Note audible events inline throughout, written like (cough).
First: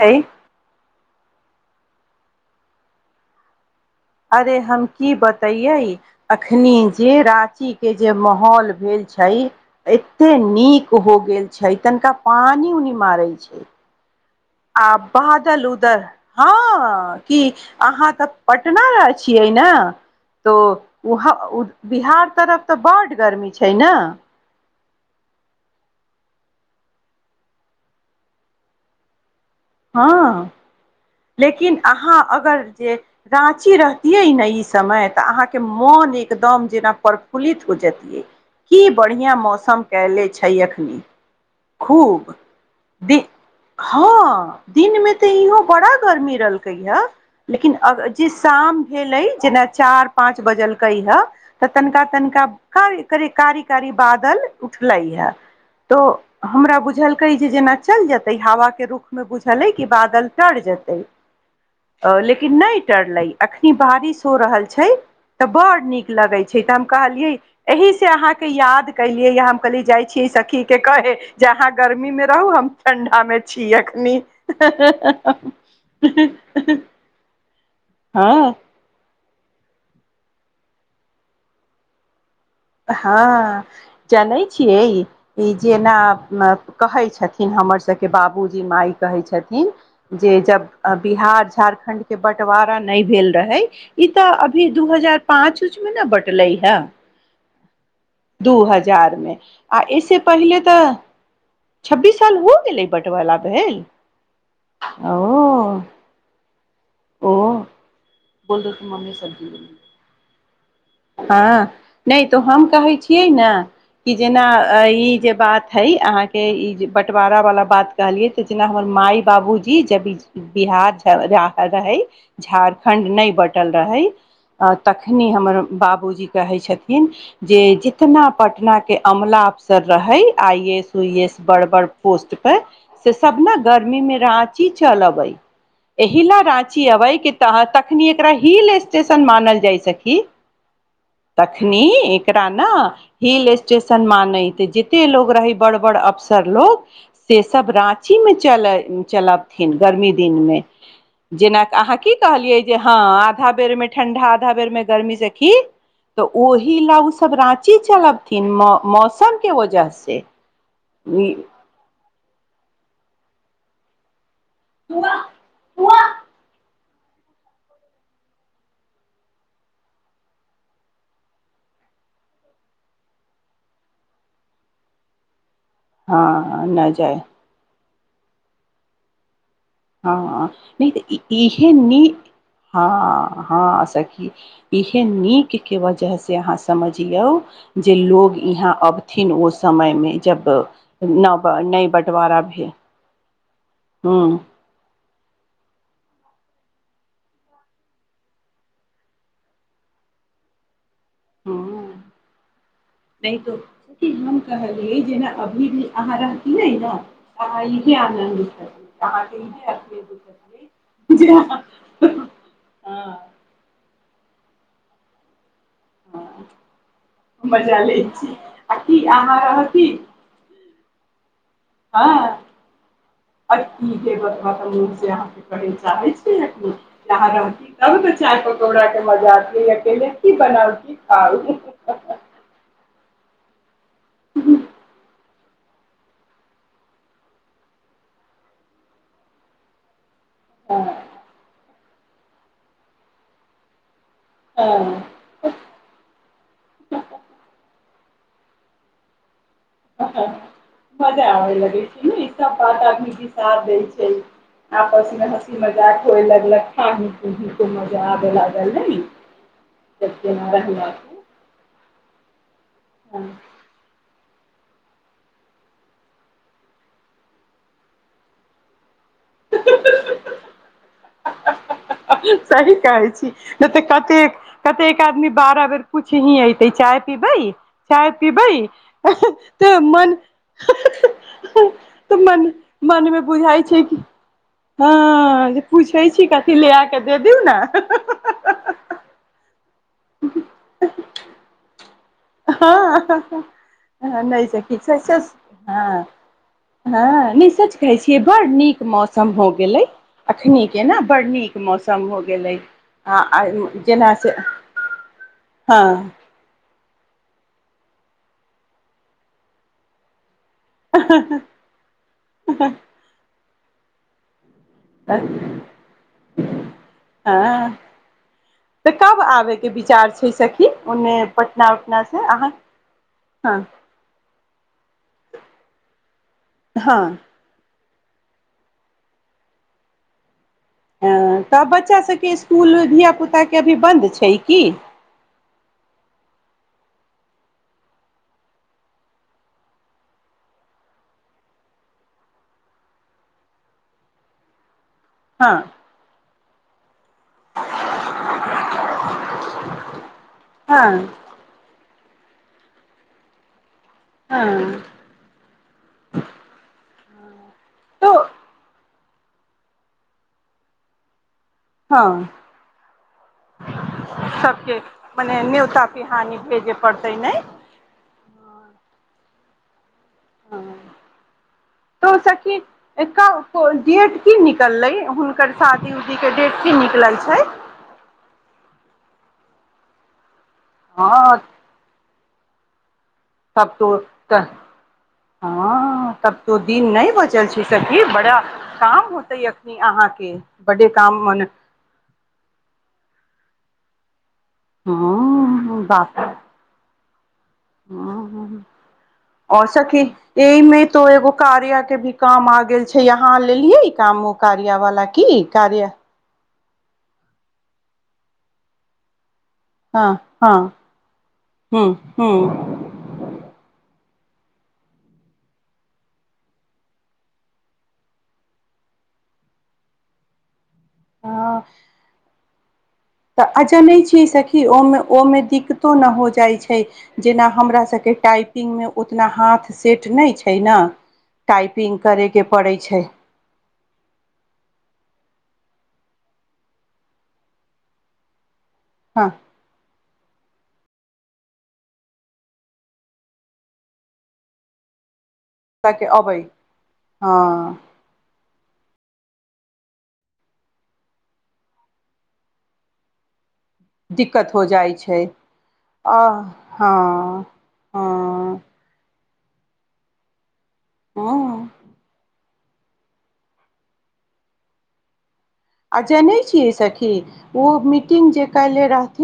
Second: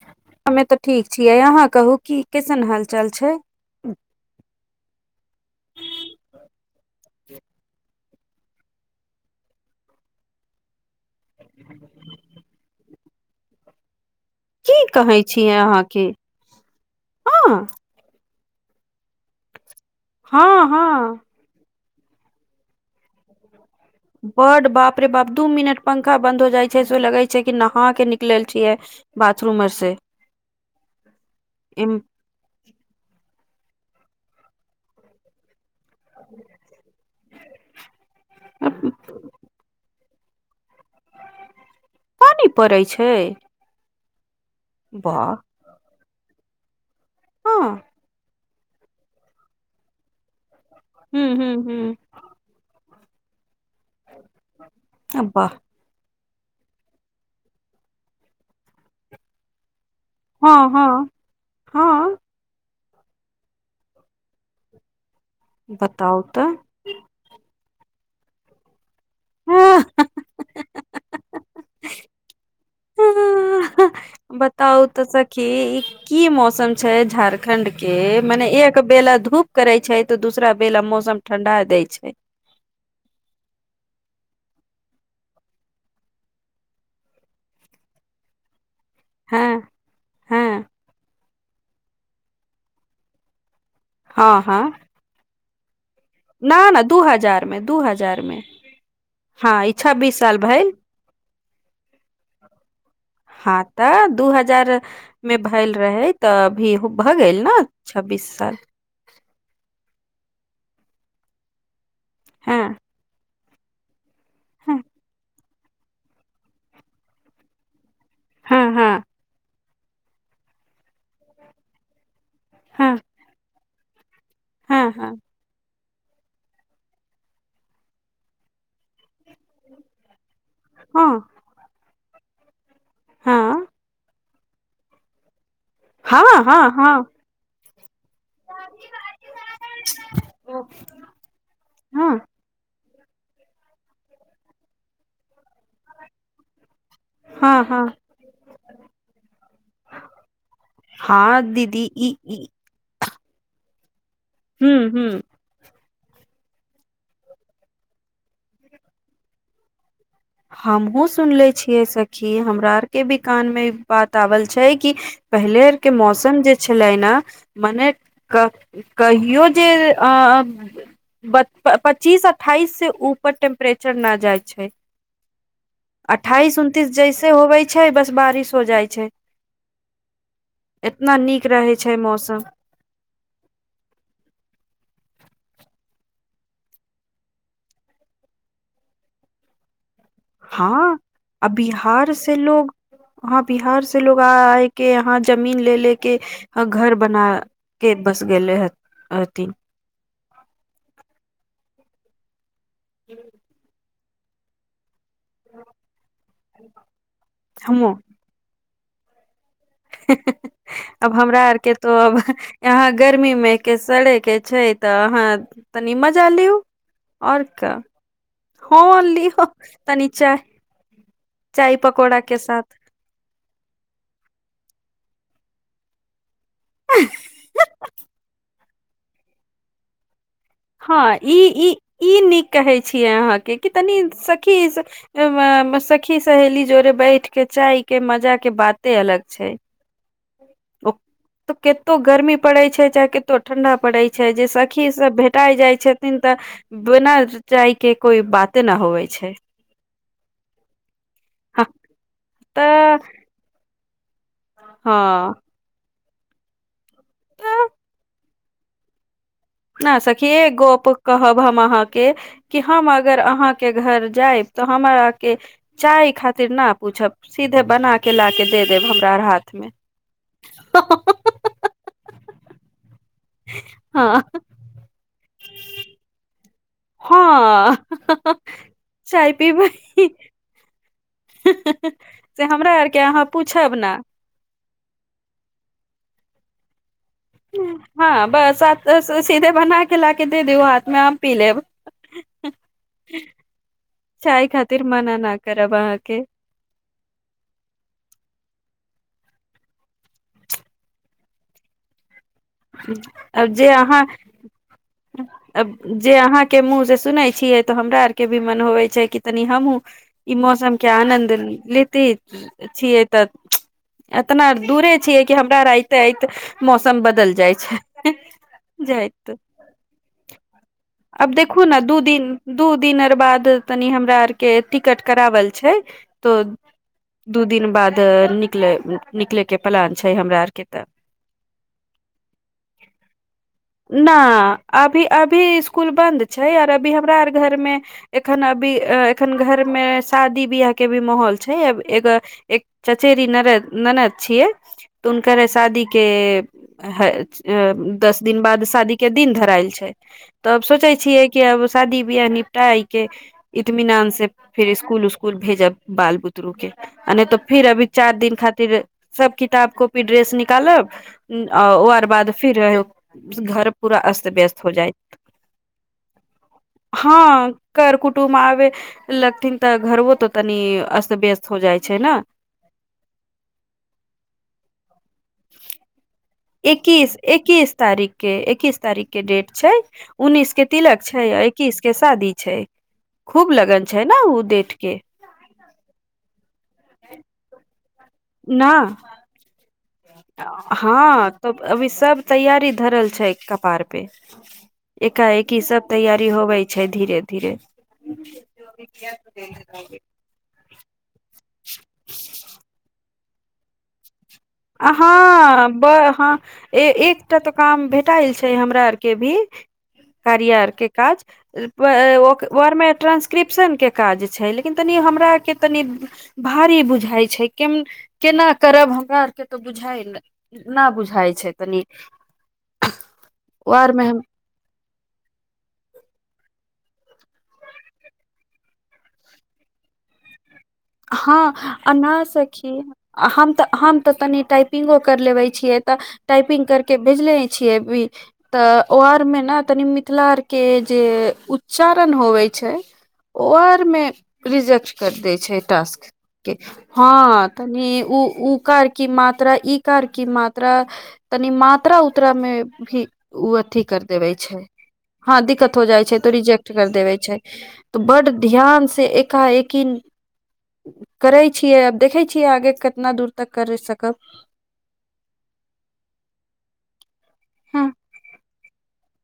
अरे हमे तऽ ठीक छियै अहाँ कहु की कैसन हालचाल छै अरे हम की बतैये अखनी जे राँची के जे माहौल भेल छै एते नीक हो गेल छै तनिका पानि उनि मारै छै की आ कहै छियै बादल उधर अहाँके हँ कि हँ अहाँ त पटना रहे छियै न तऽ हँ हँ वहां उ बिहार तरफ तऽ बड गर्मी छै छैना बड बाप रे बाप दू मिनट पंखा बन्द हो जाइ छै से लगे छै कि नहा के निकलल छियै बा हँ लेकिन अहाँ अगर जे रांची रहतियैन ई समय तऽ अहां मोन एकदम जेना प्रफुल्लित हो जतिए की बढ़िया मौसम कयले छै अख न खूब पानी पड़ै छै दि हँ दिन में वाह तऽ इहो बड़त गर्मी रहलकै हा हू लेकिन अग जिस शाम भेल जेना चार पांच बजल कै है हू तऽ हू तनिका तनिका क कर कारी कारी बादल उठलै है वाह तो हमरा बुझलकै जे जेना चल जेते हवा के रूख में बुझ भलै के बादल डर हँ जेतै हँ हँ ओ लेकिन नहि डरलै अखनी बारिश हो रहल छै तऽ बड़ नीक लगै छै तऽ हम कहलियै एहि ते अहाँके याद कैलियै या हम कहलीयै जाइ छीयै सखी के कहे जे अहाँ गर्मीमे रहु हम ठंडामे छी अखनी बताउ तऽ सखी ई की मौसम छै झारखंड के मने हँ एक बेला धूप करै छै तऽ दूसरा बेला मौसम ठण्डा दै छै हँ जनै छियै ई जेना कहै छथिन हमरसभके बाबूजी मााय कहै हँ छथिन जे हँ जब बिहार झारखण्डके बँटवारा नहि भेल रहै ई हँ तऽ हँ अभी दू हजार पाँच किछमे न बटले न हए न दू हजार मे दू हजार मे दू हजारमे हँ ई आ एहिसँ छब्बीस साल पहिले भेल त छब्बीस साल होय गेलै बँटवाला हँ भेल तऽ दू हजार अओ भ गेल ने छब्बीस साल मम्मी सब्जी बनेलकै। हँ नइ तो हँ हम कहै छियै ने (inaudible) कि जेना हँ ई जे बात हइ अहाँके ई जे बँटबारा बला बात कहलियै त हँ जेना हमर हँ मााय बाबू जी जब बिहार रहै हँ झारखंड नहि बँटल रहइ आ हँ हँ तखनि हमर बाबूजी कहै छथिन जे जितना पटना के अमला अफसर रहइ आइ एस उइ हँ एस बड़ बड़ पोस्टपर से सब न हँ गर्मी मे रात कि चल अबइ एहि हँ ला हँ राँची हँ अबै कि तह तखनि एकरा हिल स्टेशन मानल जाइ सखी तखनी हँ एकेरा न हं हिल स्टेशन मानैत जेते लोग रहै बड बड अफसर लोग हँ सेसभ हँ राँचीमे चल चल अबथिन गर्मी दिनमे हँ जेनाक दीदी अहाँ की ई ई कहलियै जे ह धा बेरमे ठंडा आधा बेर हूँ मे हूँ गर्मी से तऽ ओहि ला उ सब राँची चलबथिन मौसम के वजह से हम हूँ सुनले छियै सक (unintelligible) कि हमरा आर के भी कान मे इ बाता आवल छै कि पहिले आर के मौसम जे छै छलइ न मने कह कहियो जे आ आ पच्चीस अठाइस से ऊपर टेम्प्रेचर नहि जाइ छै अठाइस हँ न उनतीस जाय जैसे होबै छै बस बारिश हो जाइ छै हँ नहि एतना तऽ नीक इहे रहे छै निक मौसम हँ हँ सखी इ है के नीक के वजह से अहाँ समझियौ जे लोग इहाँ अबथिन ओ समय मे जब हँ न आ नई बिहार से बंटवारा भेल लोग हँ बिहार से लोग हूँ आ आए के यहाँ जमीन ले ले के घर बना के बस गेले ह हथिन हँ नहि तो हम कहलिय जेना अभी भी अहाँ रहतीयै न त हमो इहे आनन्द ह (unintelligible) अब हमरा आर के तो अब यहाँ गर्मी हँ मे के सड़क के छै तऽ अहाँ तनी मजा लिऔ आओर का मजा लै छी आ ह की अहाँ लिऔ तनी चाय चाय हां पकौड़ा के साथ (unintelligible) करे चाहै छै हा आहारहथि त न चाय प (unintelligible) (unintelligible) हँ ई ई ई नीक कहै छी ऐ आहाँके की तनी सखी सखी सहेली जोड़े बैठ के चाय के मजा के बाते अलग छै तऽ ह कतो गर्मी पड़े छै चाहे कतो ठंडा पड़े छै छै जे सखी सब भेटाय जाय छथिन तऽ बिना चाय के कोइ बाते न होैबै छै मजा आबय हँ लगै छै ने ई सब बात तऽ आदमी के साथ दैछै दै आपसमे हँ हँसी मजाक होए लगलक खानी पीनी के मजा आबे लागल नै न सखी एक गोप कहब हम अहाँ के कि हम अगर अहाँके घर जायब तऽ हमरा के चाय खातिर न पूछब सीधे बना के ला के दे देब हम आर हाथमे सही कहै छी नै तऽ हँ कतेक कतेक आदमी बारह बेर पुछही ऐतै चाय पीबै हँ चाय पीबै चाय पीबै त मन त से मन हमरा आरके मनमे अहाँ पूछब बुझाइछै ने कि हं जे पूछै छी पी लेबाक हँ बस आ सीधे बना क ला के दे दियौ हाथ मे हम पी लेब हं नहि चाय सखी खातिर छै मना सच न करब हं अहाँके हं नै सच कहै छियै बड़ नीक मौसम हो गेलै अखनी के न बड़ नीक मौसम हो गेलै आ आब जे अहाँ जेना से हँ हँ जे अहाँके मुँह से सुनै छियै तऽ हमरा आरके भी मन होबइ छै कि तनी हमहूं ई मौसम के आनंद लेते छियै तऽ एतना दूरे छीये कि हमरा और अइते आइत मौसम बदल जाई छै तऽ कब जायत आबयके विचार छै सखी ओन्ने अब देखूं पटना न दु उटना दिन से अहाँ दु दिन आर बाद हँ तनी हमरा आर के टिकट कराबल छै त हँ दु दिन बाद त निकललै निकलै के प्लान छै हमरा आर हां ता बच्चा स भ स्कूल धिया पुताके अभी बन्द ना छै की अभी अभी स्कुल बंद छै आर अभी हमरा आर घरमे एखन अभी एखन घरमे शादी बियाह के भी माहौल छै अब एगो एक चचेरी नरद ननद छियै तऽ हुनकरे हँ शादीेके ह ए दस दिन बाद शादी के दिन धरायल छै तब सोचै हँ छियै कि आब शादी बियाह निपटाइके इतमिनान से फिर हँ स्कूल उसकुल भेजब बाल बुतरूके अ नहि तऽ फिर अभी तो चार दिन खातिर सब किताब कॉपी ड्रेस निकालब आ ओ आर हँ बाद फिर घर पूरा अस्त व्यस्त हो सबके जायत मने न्योता पिहानी भेजे पड़तै ने हँ कर कुटुमब आबे लगथिन त घर त सखी (unintelligible) डेट की निकलै हुनकर शादी उदी के डेट की निकलल एकीस छै एकीस तारीख के एकीस तारीख के डेट छै उन्नीस के तिलक छै हँ आ अक्कीस के शादी छै खूब तब लगन तो छै ने ओ तऽ डेट के हँ तब तो दिन नहि बचल छै सखी बड़ा न काम होतै य हँ तऽ अभी सब तैयारी धरल छै कप आर पे एकाएकि सब तैयारी होवे छै धीरे धीरे ह आओ सखी एहिमे तो एगो कार्या के भी काम आ गेल छै यहां लेलिये इ काम कार्या वाला की हँ ब कार्या हँ ए एकटा तऽ काम भेटाल छै हमरा आर के भी हँ हँ कारियर के काज हूं हूं वर्मे ट्रान्सक्रिप्शन के काज छै लेकिन तनि हमरार के तनि भारी बुझाइ छै के केना करब हमरा तऽ बुझाइल नहि बुझाइ छै हँ तनी तऽ आ जानै छियै सखी ओहिमे ओहिमे दिक्कतो नहि हो जाइ छै जेना हमरा सबके टाइपिंगमे ओतना हाथ सेट नहि छै ने हँ अ टाइपिंग ना करयके पड़ै सखी छै हम तऽ हम तऽ तनि टाइपिंगो कर लेबे छियै तऽ टाइपिंग करके भेजले छियै भी तऽ ओ हँ आरमे ने तनिमित मिथिला आर के जे उच्चारण होवे छै ओ आर मे रिजेक्ट कर देय छै के अबै हँ तनि उ उ कार की मात्रा ई कार की मात्रा तनि मात्रा उतरा मे भी अथी कर देबे दिक्कत छै हो जाइ छै हँ दिक्कत हो जाइ छै आ तो रिजेक्ट कर देबे छै हँ तऽ हँ बड ध्यान से एक एका एकिन करै हँ छियै आब देखै छिय कि आगे कितना दूर तक कर सकब आ जानै छियै सखी ओ हँ मीटिंग जे काल्हिे रख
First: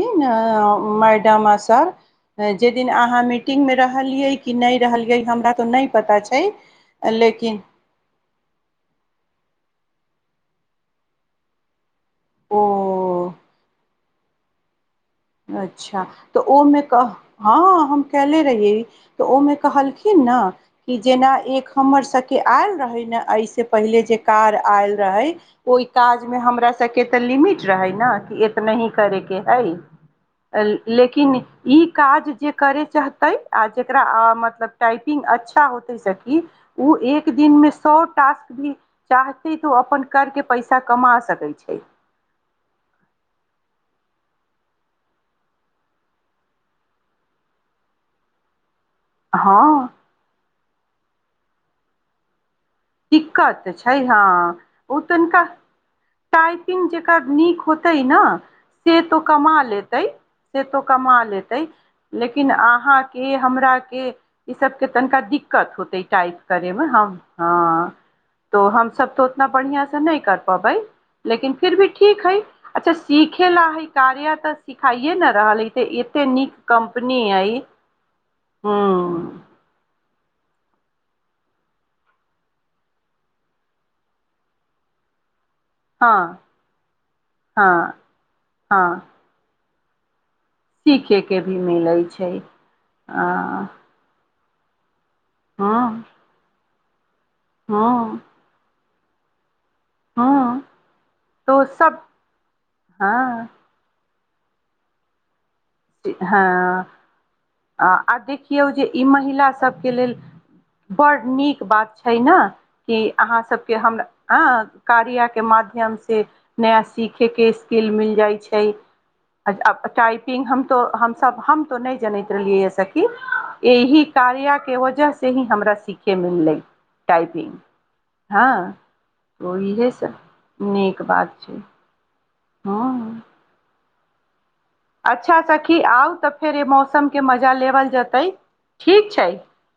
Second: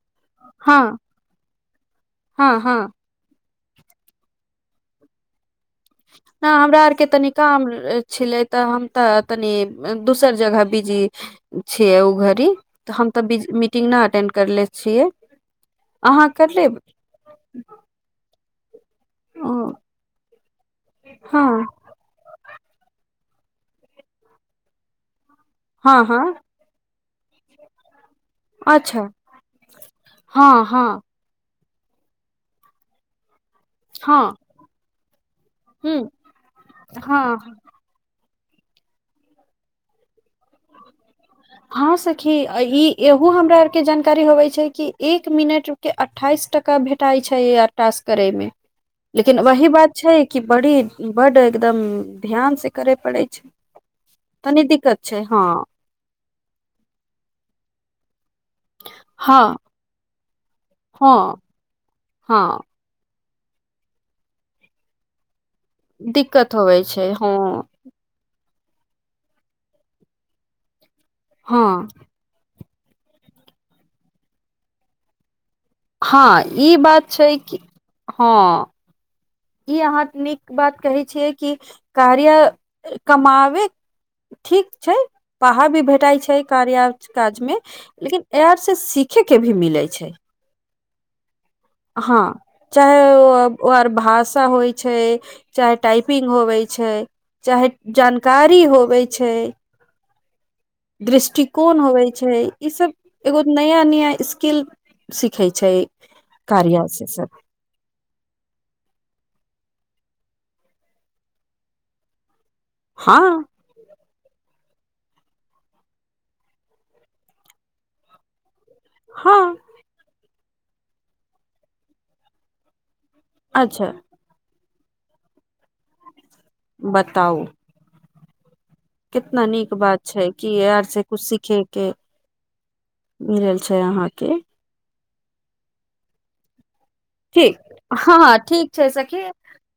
हँ मैडम अ सर हँ हँ जेदिन अ मिटिंग मे रहलियै की नहि रहलिये हमरा तऽ नहि पता छै नहि हमरा आरके तनी लेकिन काम छलै तऽ हम तऽ तनी दोसर जगह बिजी ओ घड़ी ओ त हम त मीटिंग अटेंड करले छियै अच्छा अहाँ तऽ कर ओमे लेब कह हँ हम केएले रहिए (inaudible) तऽ ओहिमे कहलखिन ने कि जेना हँ एक हमर सबके आयल रहै ने एहिसँ पहिले जे कार आयल रहै ओहि हँ काज हँ मे हमरा सब के तऽ लिमिट रहै ने इतना ही अच्छा करेके हइ हँ हँ लेकिन ई काज जे करे चाहतै आ जेकरा आ हँ मतलब टाइपिंग अच्छा होतै ह सखी ओ एक हँ दिनमे सब टास्क भी चाहते तो अपन करके पैसा कमा सकत हँ सखी ई एहू हमरा के जानकारी होबै छै कि एक मिनट के अठाइस टका भेटाइ छै टास करैमे लेकिन हँ वही बात छै कि बड़ी बड एकदम ध्यान से करे पड़ै दिक्कत छै हँ तनी दिक्कत ओ छै तनिका हँ टाइपिंग जेकर नीक होतै न से तो हँ कमा लेतै से तो हँ कमा लेतै लेकिन हँ अहाँ के हमरा के इ सब के तनिका दिक् दिक्कत होतै टाइप दिक्कत होवे करेमे छै हम हँ तो हम सब तो उतना बढ़िया से नहि कर प बै लेकिन हँ फिर भी ठीक है अच्छा सिखे ला हइ कार्या तऽ सिखाइए न रहल हइ तऽ इते हँ नीक ई बात कम्पनी छै आई कि हँ हुं ई अहाँ नीक बात कहै छियै कि कार्या कमाबे ठीक छै पाहा भी भेटाई हँ छै कार्या काज मे हँ लेकिन एप से सीखे के भी मिलै छै सीखेक हँ चाहे हँ ओ आर भास त' होइ छै चाहे हँ टाइपिंग होबै छै चाहे जानकारी होबै छै हँ तो दृष्टिकोण सभ होबै छै ईसभ एगो हँ नया नया स्क इल सिख हँ आ देखियौ जे ई महिला सब के लेल बड़ नीक बात छै न कि हँ अहाँसभके हमरा हँ कार्याके माध्यमसँ नया सीखैके स्किल मिल जाइ छै हँ (unintelligible) (unintelligible) तऽ हमस हम तऽ नहि जनैत रहलियै स खी अच्छा एहि कार्या के वजह से ही हमरा सीखे मे मिललै बताउ टाइपिंग हँ कितना तो नीक बात इएहसभ छै कि आर नीक से कुछ बात छै सिखै के हँ मिलल छै अहाँ के अच्छा सखी आउ त फेर ऐ मौसम ठीक हँ हँ ठीक छै सखी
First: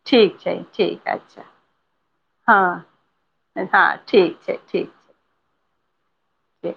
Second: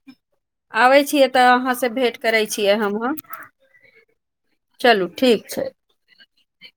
ठीक छै आबै ठीक छियै अच्छा तऽ अहाँसँ भेट करै छियै हम हँ हँ ठीक चलू ठीक छै ते